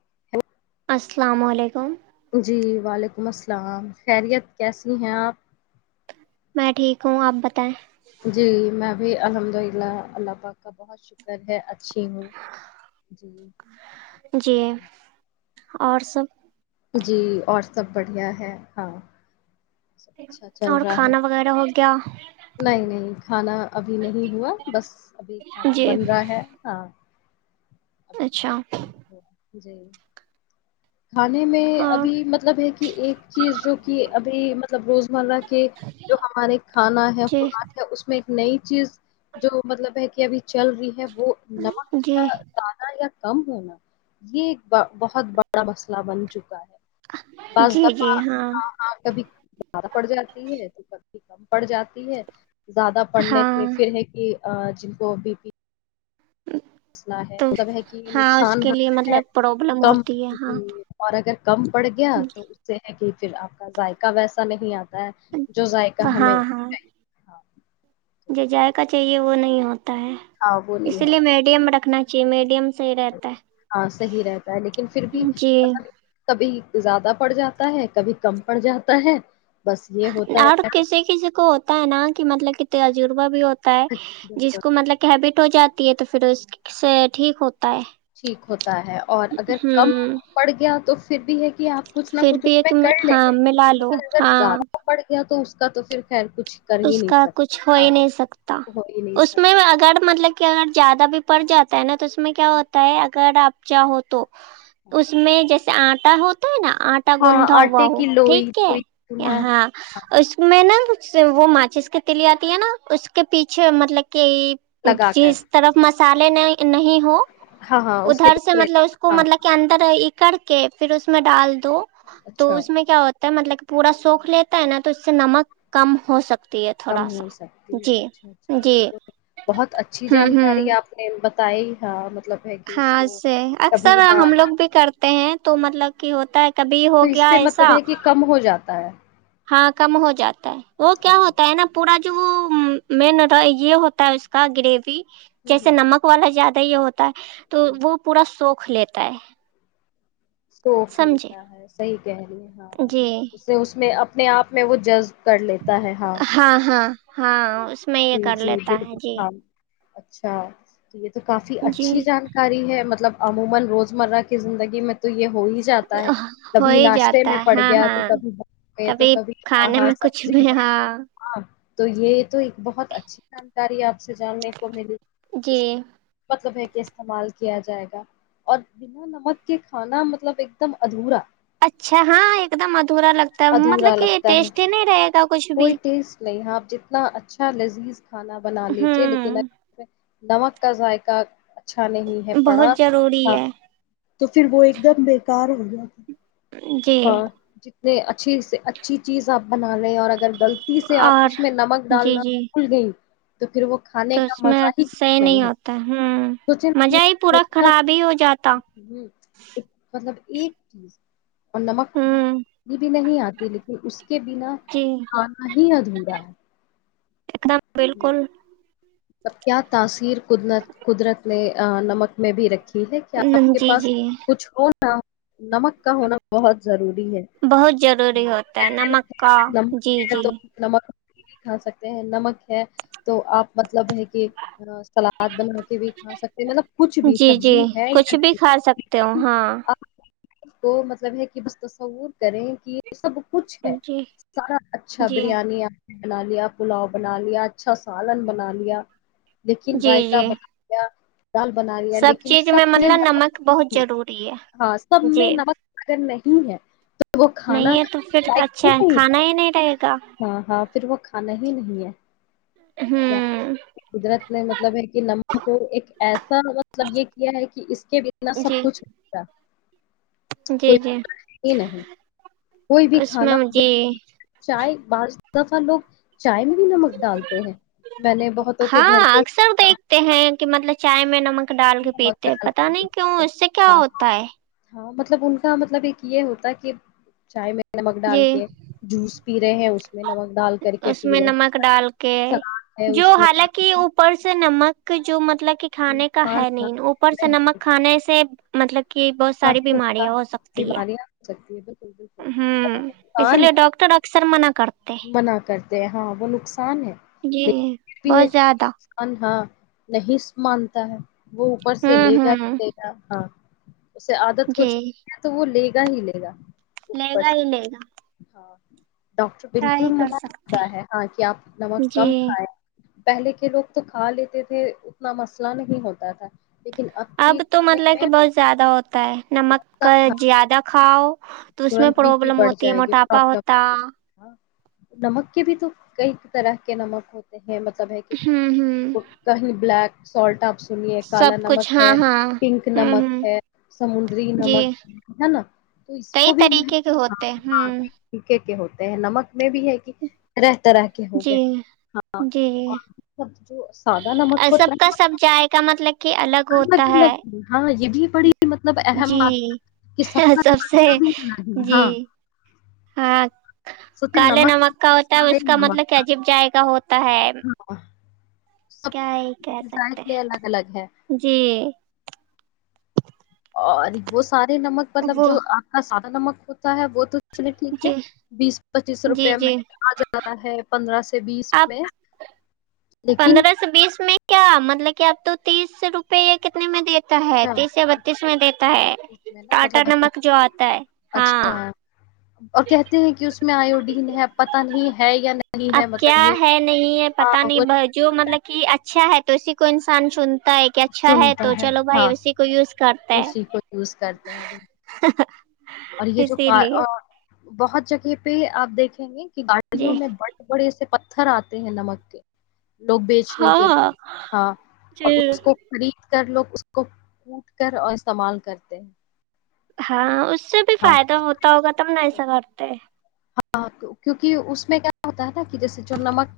[unintelligible] السلام علیکم جی وعلیکم السلام خیریت کیسی ہیں آپ میں ٹھیک ہوں آپ بتائیں جی میں الحمد للہ اللہ پاک کا بہت شکر ہے اچھ ہوںی جی اور سب جی اور سب بڑھیا ہے ہاں سب اچھا چل اور رہا ہے کھانا وغیرہ ہو گیا نہیں نہیں کھانا ابھی نہیں ہوا بس ابھی کھانا جی بن رہا ہے ہاں ابھی اچھا کھاناا جی کھانے میں اور ابھی مطلب ہے کہ ایک چیز جو کہ اب ج سب روزمرہ کے جو ہمارے کھانا ہے جی خوراک ہے اس میں نئی چیز جو مطلب ہے کہ ابھی چل رہی ہے وہ نمک جی کا زیادہ یا کم ہونا یہ ایک بہت بڑا مسئلہ بن چکا ہے بعض جی دفعہ جی ہاں کبھی [unintelligible] [unintelligible] زیادہ پڑھنے ہاں سے پھر ہے کہ [unintelligible] جن کو بی پی [unintelligible] تو ہاں اس کے لیے مطلب پرابلم ہوتی ہے ہاں کم پڑ گیا تو اس سے ہے کہ [unintelligible] پھر آپ کا ذائقہ ویسا نہیں آتا جو ذائقہ ہاں ہمیں ہاں تو جو بس، جائق چاہیے وہ نہیں ہو ہاں وہ نہیں اسی لیے ہوتا میڈیم رکھنا جی میڈیم صحیح رہتا ہاں صحیح رہتا ہے لیکن پھر بھی ہے جی مطلب کبھی زیادہ پڑ جاتا ہے کبھی کم پڑ جاتا ہے بس یہ ہوتا اور ہے کسی کسی کو ہوتا ہے نا کہ مطلب ت عجربا بھی ہو تا جس بالکل کو مطلب کہ ہیبٹ ہو جاتی ہے تو پھر اس سے ٹھیک ہوتا ہے ٹھیک ہوتا ہے اور اگر کم ہوں پڑ گیا تو س بھی ہے کہ آپ کچھ نہ پھر کچھ بھی اس میں ایک کر لیں ہاں گے ملا لو لیکن اگر ہاں زیادہ پڑ گیا تو اس تو پھر خیر کچھ کر ہی اس نہیں کا سکتے کچھ ہو ہاں ہی نہیں سکتا ہو ہی نہیں اس میں سکتا اگر مطلب کہ اگر زیادہ بھی پڑ جاتا ہے نا تو اس میں کیا ہوتا ہے اگر آپ چاہو تو اس میں جیسے آٹا ہوتا ہے نا آٹا ہاں گوھا ہوا آٹے ہو کی لوئی ٹھیک ہے لوئی چولہا ہاں اس میں نا وہ ماچس کے تلی آتی ہے نا اس کے پیچھے مطلب کہ کہ لگا کر جس طرف م سالے نہیں ہو ہاں ہاں اس کے ادھر سے دوسرے مطلب اس کو ہاں مطلب کہ اندر ایک کر کے پھر اس میں ڈال دو تو اچھا اس میں کیا ہوتا ہے مطلب پورا سوکھ لیتا ہے نا تو اس سے نمک کم ہو سکتا کم ہو سکتی ہے اچھا اچھا جی یہ تو بہت اچھی ہوں ہوں جانکاری آپ نے تائی ہاں مطلب ہے کہ اس ہاں کو سے اکثر کبھی ہاں ہم لوگ بھی کرتے ہیں تو مطلب کہ ہوتا ہے کبھی ہو گیا ایسا سر ہاں کم ہو جاتا ہے وہ کیا ہو ہوتا ہے ہوں نا پورا جو جو وہ م یہ ہوتا ہے اس کا گریوی جیسے ہوں نمک والا جاتد ت ہو تو ہوں وہ پورا سوق رکھ لیتا ہے سوکھ سمجھے لیتا ہے صحیح کہ رہ ہاں ہاں جی اس اس میں اپنے آپ میں وہ جذ ہاں ہاں ہاں اس میں یہ جی کر جی لیتا ہے بالکل جی ہاں اچھا تو یہ تو کافی جی اچھی جانکاری ہے مطلب [unintelligible] جاتا ہے ہو کبھی ہی ناشتے جاتا میں ہے پڑ ہاں گیا تو ہاں کبھی ب گئے تو کبھی ہ کھانے میں کچھ سبزی بھی میں ہاں تو یہ تو بہت اچھی جانکاری آپ سے جاننے کو ملی جی اس مطلب ہے کہ استعمال کیا جائے گا اور بنا نمک کے کھانا مطلب ایک دم ادھورا اچھا ہاں ایک دم ادھورا لگتا ہے ادھورا مطلب کہ لگتا ہے ٹیسٹی نہیں رہے گا کچھ بھی کوئی ٹیسٹ نہیں ہے آپ جتنا اچھا لذیذ کھانا بنا لیجے لیکن ہوں نمک کا ذائق اچھا نہیں ہے پڑا بہت ضروری ہاں ہے تو پھر وہ ایک دم بکار ہو ج جی اچھی سے اچھی چیز آپ بنا لیں اور اگر غلطی سے آپ اس اور میں نمک جی ڈالنا جی بھول گئی تو پھر وہ کھانے تو کا اس میں مزہ صح ہی کچھ نہیں ہے ہوتا ہ سوچے نا مزہ ہی پورا کہ خراب ہی ہو جاتا ہوں، ایک مطلب ایک چیز اور نمک ہوں بت بھی نہیں آتی لیکن اس کے بنا جی کھانا ہی ادھورا ہے ایک دم بالکل اب کیا تاثیر قدرت نے نمک میں بھی رکھی ہے کیا آپ کے جی پاس جی کچھ اور ہ نمک کا ہونا بہت ضروری ہے بہت ضروری ہوں ہوتا ہے کہتے ہیں نمک نا کہ کا اگر جی نمک ہے جی تو نمک کھا سکتے ہیں نمک ہے تو آپ مطلب ہے کہ سلاد بنا کے بھی کھا سکتے مطلب کچھ بھی جی جی سبزی ہے کچھ بھی کھا سکتے ہو یاپ ہاں کو مطلب ہے کہ بس تصور کریں کہ یہ سب کچھ ہے جی سارا اچھا جی بریانی بنا لیا پلاؤ بنا لیا لیا اچھا سالن بنا لیا لیکن جی رائتا جی بنا گیا دال بنا لیا لیکن چیز سب میں مطلب نمک بہت ن ضروری ہے ہاں سب جی میں نمک وگر نہیں ہے تو وہ کھانا نہیں ہے ک تو پھر لائق ہی اچھا نہیں کھانا ہی نہیں رہے گا ہاں ہاں پھر وہ نہیں ہی نہیں ہے کیا ہوں قدرت میں مطلب ہے کہ نمک کو ایک ایسا مطلب یہ کیا ہے کہ اس کے بنا سب جی کچھا جی جی نہیں کوئی بھی اس میں کھانا جی چائے بعض دفہ لوگ چائے میں بھی نمک ڈالتے ہیں میں نے بہتوں کے گھر ہاں کے اکثر دیکھتے ہیں کہ مطلب چائے میں ن ڈال کے نمک پیتے ڈال پتا نہیں کیوں پیتے ہیں۔ اس سے کیا ہاں ہوتا ہے ہاں مطلب ان کا مطلب ایک یہ ہوتا ہے کہ چائے میں نمک ڈال جی کے جوس پی رہے ہیں اس میں نمک ڈال کر کے اس پی میں رہے نمک ہیں ڈال کے سلاد ہے جو اس میں حالانکہ اوپر سے نمک کہ جو مطلب کھانے کا نقصان ہے تھا نہیں اوپر سے نہیں، نمک کھانے سے مطلب کہ بہت ساری کافی بیماریاں نقصان ہو سکتی ہے بیماریاں ہو سکتی ہے بالکل بالکل ہ اسی نقصان لیے ہے ڈاکٹر اکثر منع کرتے منع کرتے ہیں ہاں وہ نقصان ہے جی لیکن بھی ہے بہت زیادہ نقان ہاں نہیں مانتا ہے وہ اوپر سے لے ہوں گا ہوں ہی لے گا ہاں اس سے عادت ہو جی چکی ہے تو وہ لے گ ہیلے گا لے اوپر گا سے ہی لے گا ہاں کیا ہی بالکل کر سکتے منتا ہے ہاں کہ آپ نمک جی کم کھائیں پہلے کے لوگ تو کھا لیتے تھے اتنا مسئلہ نہیں ہوتا تھا لیکن اب کے تو کھانے مطلب کہ میں بہت زیادہ ہوتا ہے نمک کا زیادہ کھاؤ تو اس میں ترنت بی پی پروابلم بڑھ ہوتی ہے جائے گی موٹاپا ہوتا پرابلم ہاں نمک کے بھی تو کئی طرح کے نمک ہوتے ہیں ہے مطلب ہے کہ ہوں ہوں وہ کہیں بلیک سالٹ اپس سے کالا سب کچھ نمک ہاں ہے ہاں پنک ہوں نمک ہوں ہے سمندری جی نمک ہے نا تو اس کئی بھی طریقے کے ہاں ہوتے ہیں ہاں ہوں طریقے ہوتے ہیں نمک میں بھی ہے کہ رہ طرح کے ہو جی گئے ہاں جی جو سادہ نمک جی ہوتا سب کا سب جائقہ مطلب کہ الگ ہوتا ہے ج پڑی جی کا سب سے الگ الگ ہے، جی ہاں ہاں سوچے کالے نمک کا ہوتا ہے سارے اس کا مطلب کہ نمک عجیب جائے گا ہوتا ہے ا [unintelligible] ہاں سب کیا یہ کہ سکتے ذائقے الگ الگ ہے ہیں جی اور ب سارے نمک مطلب وہ جو آپ کا نمک ہوتا ہے وہ تو چلیے ٹھیک ہے جی بیس پچیس جی روپے جی میںن آ جا رہا ہے پندرہ سےو سے بیس آپ میں لیکن پندرہ سے بیس میں کیا مطلب کہ آپ تو تیس روپئے ایک کتنے میں دیتا ہے اچھا تیس یا بتیس میں دیتا اچھا، ہے پچیس میں نا ٹاٹا مطلب نمک جو آتا ہے ہاں اچھا اور کہتے ہیں کہ اس میں آیوڈین ہے پتا نہیں ہے یا نہیں اب ہے کیا مطلب یہ ہے نہیں ہے ہاں پتا وہ نہیں جو مطلب کہ اچھا ہے تو اسی کوئی انسان چن تا ہے کہ اچھا ہے چنتا تو چلو بھائی ہاں اسی کو یوز کرتا اسی ہے کو یوز کرتے ہیں بالکل اور یہ جو اسی لیے بہت جگہ پ آپ دیکھیں گے گاڑیوں جی میں بڑے بڑے سے پ پتھر آتے ہیں نمک کے لوگ بیچنے کے ہاں لیے ہاں اور جی اس کو خرید کر لوگ اس کو کووٹ کر اور استعمال کرتے ہیں ہاں اس سے بھی ہاں فائدہ ہوتا ہوگا تب نہ ایسا کرتے ہاں کیونک اس میں کیا ہوتا ہے کہ جیسے جو نمک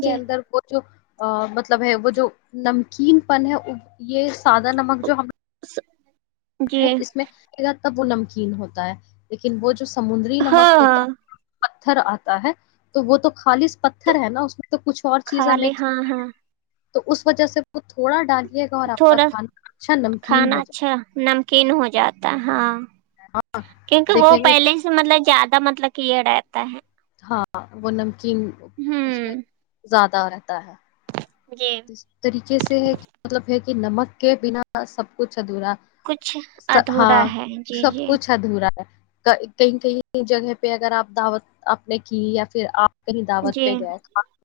کے جی اندر وہ جو ا مطلب ہے وہ جو نمکین پن ہے یہ سادہ نمک جو ہم [unintelligible] ہیں اس میں تب وہ نمکین ہوتا ہے لیکن وہ جو سمندری ہاں نمک ہوتا ہاں ہے پتھر آتا ہے تو وہ تو خالص پتھر ہے نا اس میں تو کچھ اور کھا چیز ہے لے مکس ہاں ہاں تو اس وجہ سے وہ تھوڑا ڈال گا اور آپ کا تھوڑا کھانا اچھا نمکین کھانا ہو جائے اچھا گا نمکین ہو جاتا ہاں گا آپ کیونکہ وہ دیکھیں گے پہلے سے مطلب زیادہ مطلب کیڑ تد ہاں وہ اس ہوں زیادہ رہتا ہے جی اس طریقے سے ہے کہ مطلب ہے کہ کہ نمک کے بنا سب کچھ ادھورا کچھ ادھورا ہاں ہے جی سب جی کچھ ادھورا ہے کہیں کہیں جگہ پہ اگر آپ دعوت آپ نے کی یا پھر آپ کیں دعوت جی پہ گئے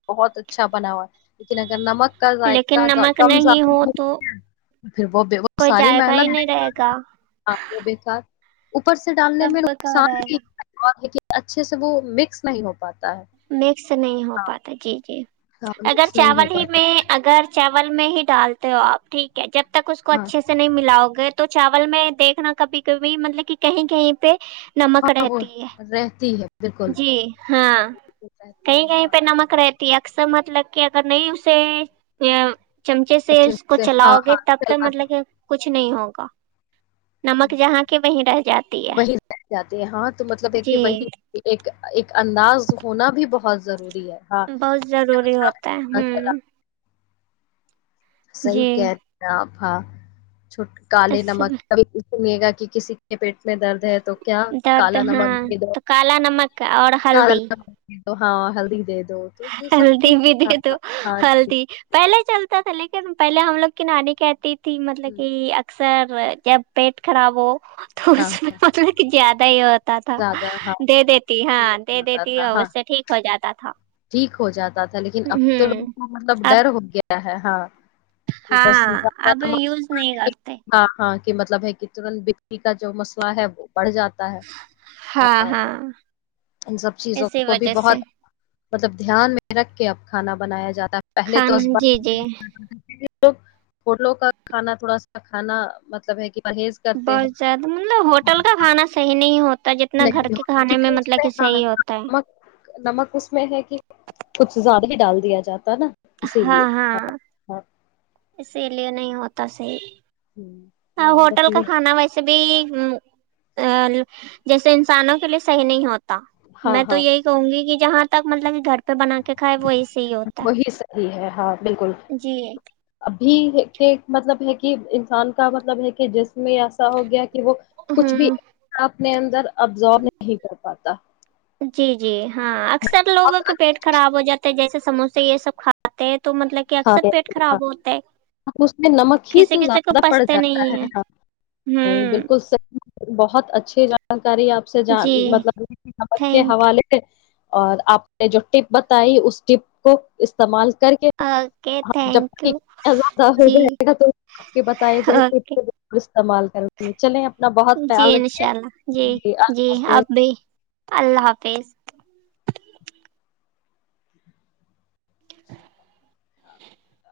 بہت اچھا بنا ہوا ہے لیکن اگر نمک لیکن نمک ذائقہم نہیں ہو تو پھر وہ کوئی ساری جائقہ ہی نہیں محنت رہے گا وہ بیکار اوپر سے ڈالنے سب میں بکا نقصان رہے بھی گا لیکن اچھے سے وہ مکس نہیں ہو پاتے نیکسٹ [unintelligible] نہیں ہو پاتا جی جی ہاں اگر مکس نہیں ہو چاول ہی پاتا میں اگر چاول میں ہی ڈالتے ہو آپ ٹھیک ہے جب تک اس کو ہاں اچھے سے نہیں ملاؤ گگر تو چاول میں دیکھنا کبھی کبھی مطلب کہ کہیں کہیں پہ نمک ہاں وہ رہتی ہے رہتی ہے بالکل جی ہاں رہتی کہیں ہے کہیں ہاں پہ نمک رہتی اکثر مطلب کہ اگر نہیں اسے چمچے سے اچھے اس کو ہاں چلاؤ گے ہاں تب تک چلاتے مطلب کہ کچھ نہیں ہوگا نمک جہاں کی وہیں رہ جاتی ہے وہ جاتے ہیں ہاں تو مطلب ہے جی کہ وہی ایک انداز ہونا بھی بہت ضروری ہے ہاں بہت ضروری ہوتا ہے اچھا ہوں چلا صحیح کہہ رہ ہیں آپ ہاں چھوٹ کالے اس نمکبھی سنیے گا کہ کسی کے پیٹ میں درد ہے تو کیا درد کالا ہاں نمک دے تو کالا نمک اور دوالا ہلدی ہاں ہلدی دے دو تو یہ سب ہلدی بھی ہاں دے تو ہاں ہلدی پہلے چلتا لیکن پہے ہم لوگ نانی کہتی تھی مطلب کہ اکر سر جب پیٹ خراب ہو تو ہاں اس میں مطلب کہ زیادہ دیات تھا زیادہ ہاں دے دیتی ہاں دے ہوتا دیتی تھا اور ہاں اس سے ٹھیک ہو جاتا تھا ٹھیک ہو جاتا تھا لیکن اب تو لوگوں ہوں کو مطلب اب ڈر ہو گیا ہے ہاں کہ بس ہاں زیادہ اب نمک یوز نہیں کرتے ہاں ہاں کہ مطلب ہے کہ ترنت بتی کا جو مسئلہ ہے وہ بڑھ جاتا ہے ہاں ہاں ان سب چیزوں اسی کو بھی وجہ سے بہت مطلب دھیان میں رکھ کے اب کھانا بنایا جاتا پہلے تو کھانا ب جی جی لو ہوٹلوں کا کھانا تھوڑا سا کھانا مطلب ہے کہ پرہیز کرتے ہیں بہت زیادہ مطلب ہوٹل کا کھانا صحیح نہیں ہوتا جتنا گھر نہیں کے کھانے کیونکہ میں اس مطلب کہ صحیح ہوتا ہے نمک نمک اس میں ہے کہ کچھ زیادہ بھی ڈال دیا جاتا ہے نا اسی ہاں لیے ہاں ہاں اسی لیے نہیں ہوتا صحی ہوں، ہ نہیں بس ہوٹل کا یہ کھانا ویسے بھی ا جیسے انسانوں کے لیے صحیح نہیں ہوتا ہاں میں تو ہاں یہی کہوں گی کہ جہاں تک مطلب کہ گھر پہ بنا کے کھائے وہی سے ہی ہوتا وہی صحیح ہاں بالکل ہے جی ابھی کہ مطلب ہے کہ انسان کا مطلب ہے کہ جسم میں ایسا ہو گیا کہ وہ کچھ بھی ہوں آپ نے اندر ابزارو نہیں کر پاتا جی جی ہاں اکثر اور لوگوں کے پیٹ خراب ہو جاتے ہیں جیسے سموسے یہ سب کھاتے ہیں تو مطلب کہ اکثر پیٹ خراب ہوتا ہے اس میں نمک ہی کسی تو کسی کو زیادہ پڑ پچتے جاتا نہیں ہے ہاں نہیں ہوں بالکل بہت اچھے جان [unintelligible] اری آپ سے جان جی مطلب کہ نمک کے تھینک حوالے اور آپ نے جو ٹپ بتائی اس ٹپ کو استعمال کر اوکے جب تھینک یو زدہ ہو جی جائے گا تو آپ بتائے گیا اوکے [unintelligible] استعمال کریںے چلیں بہت جی خیال رکھیے انشاء اللہ جی جی اللہ حافظ اب بھی اللہ حافظ تیز [unintelligible]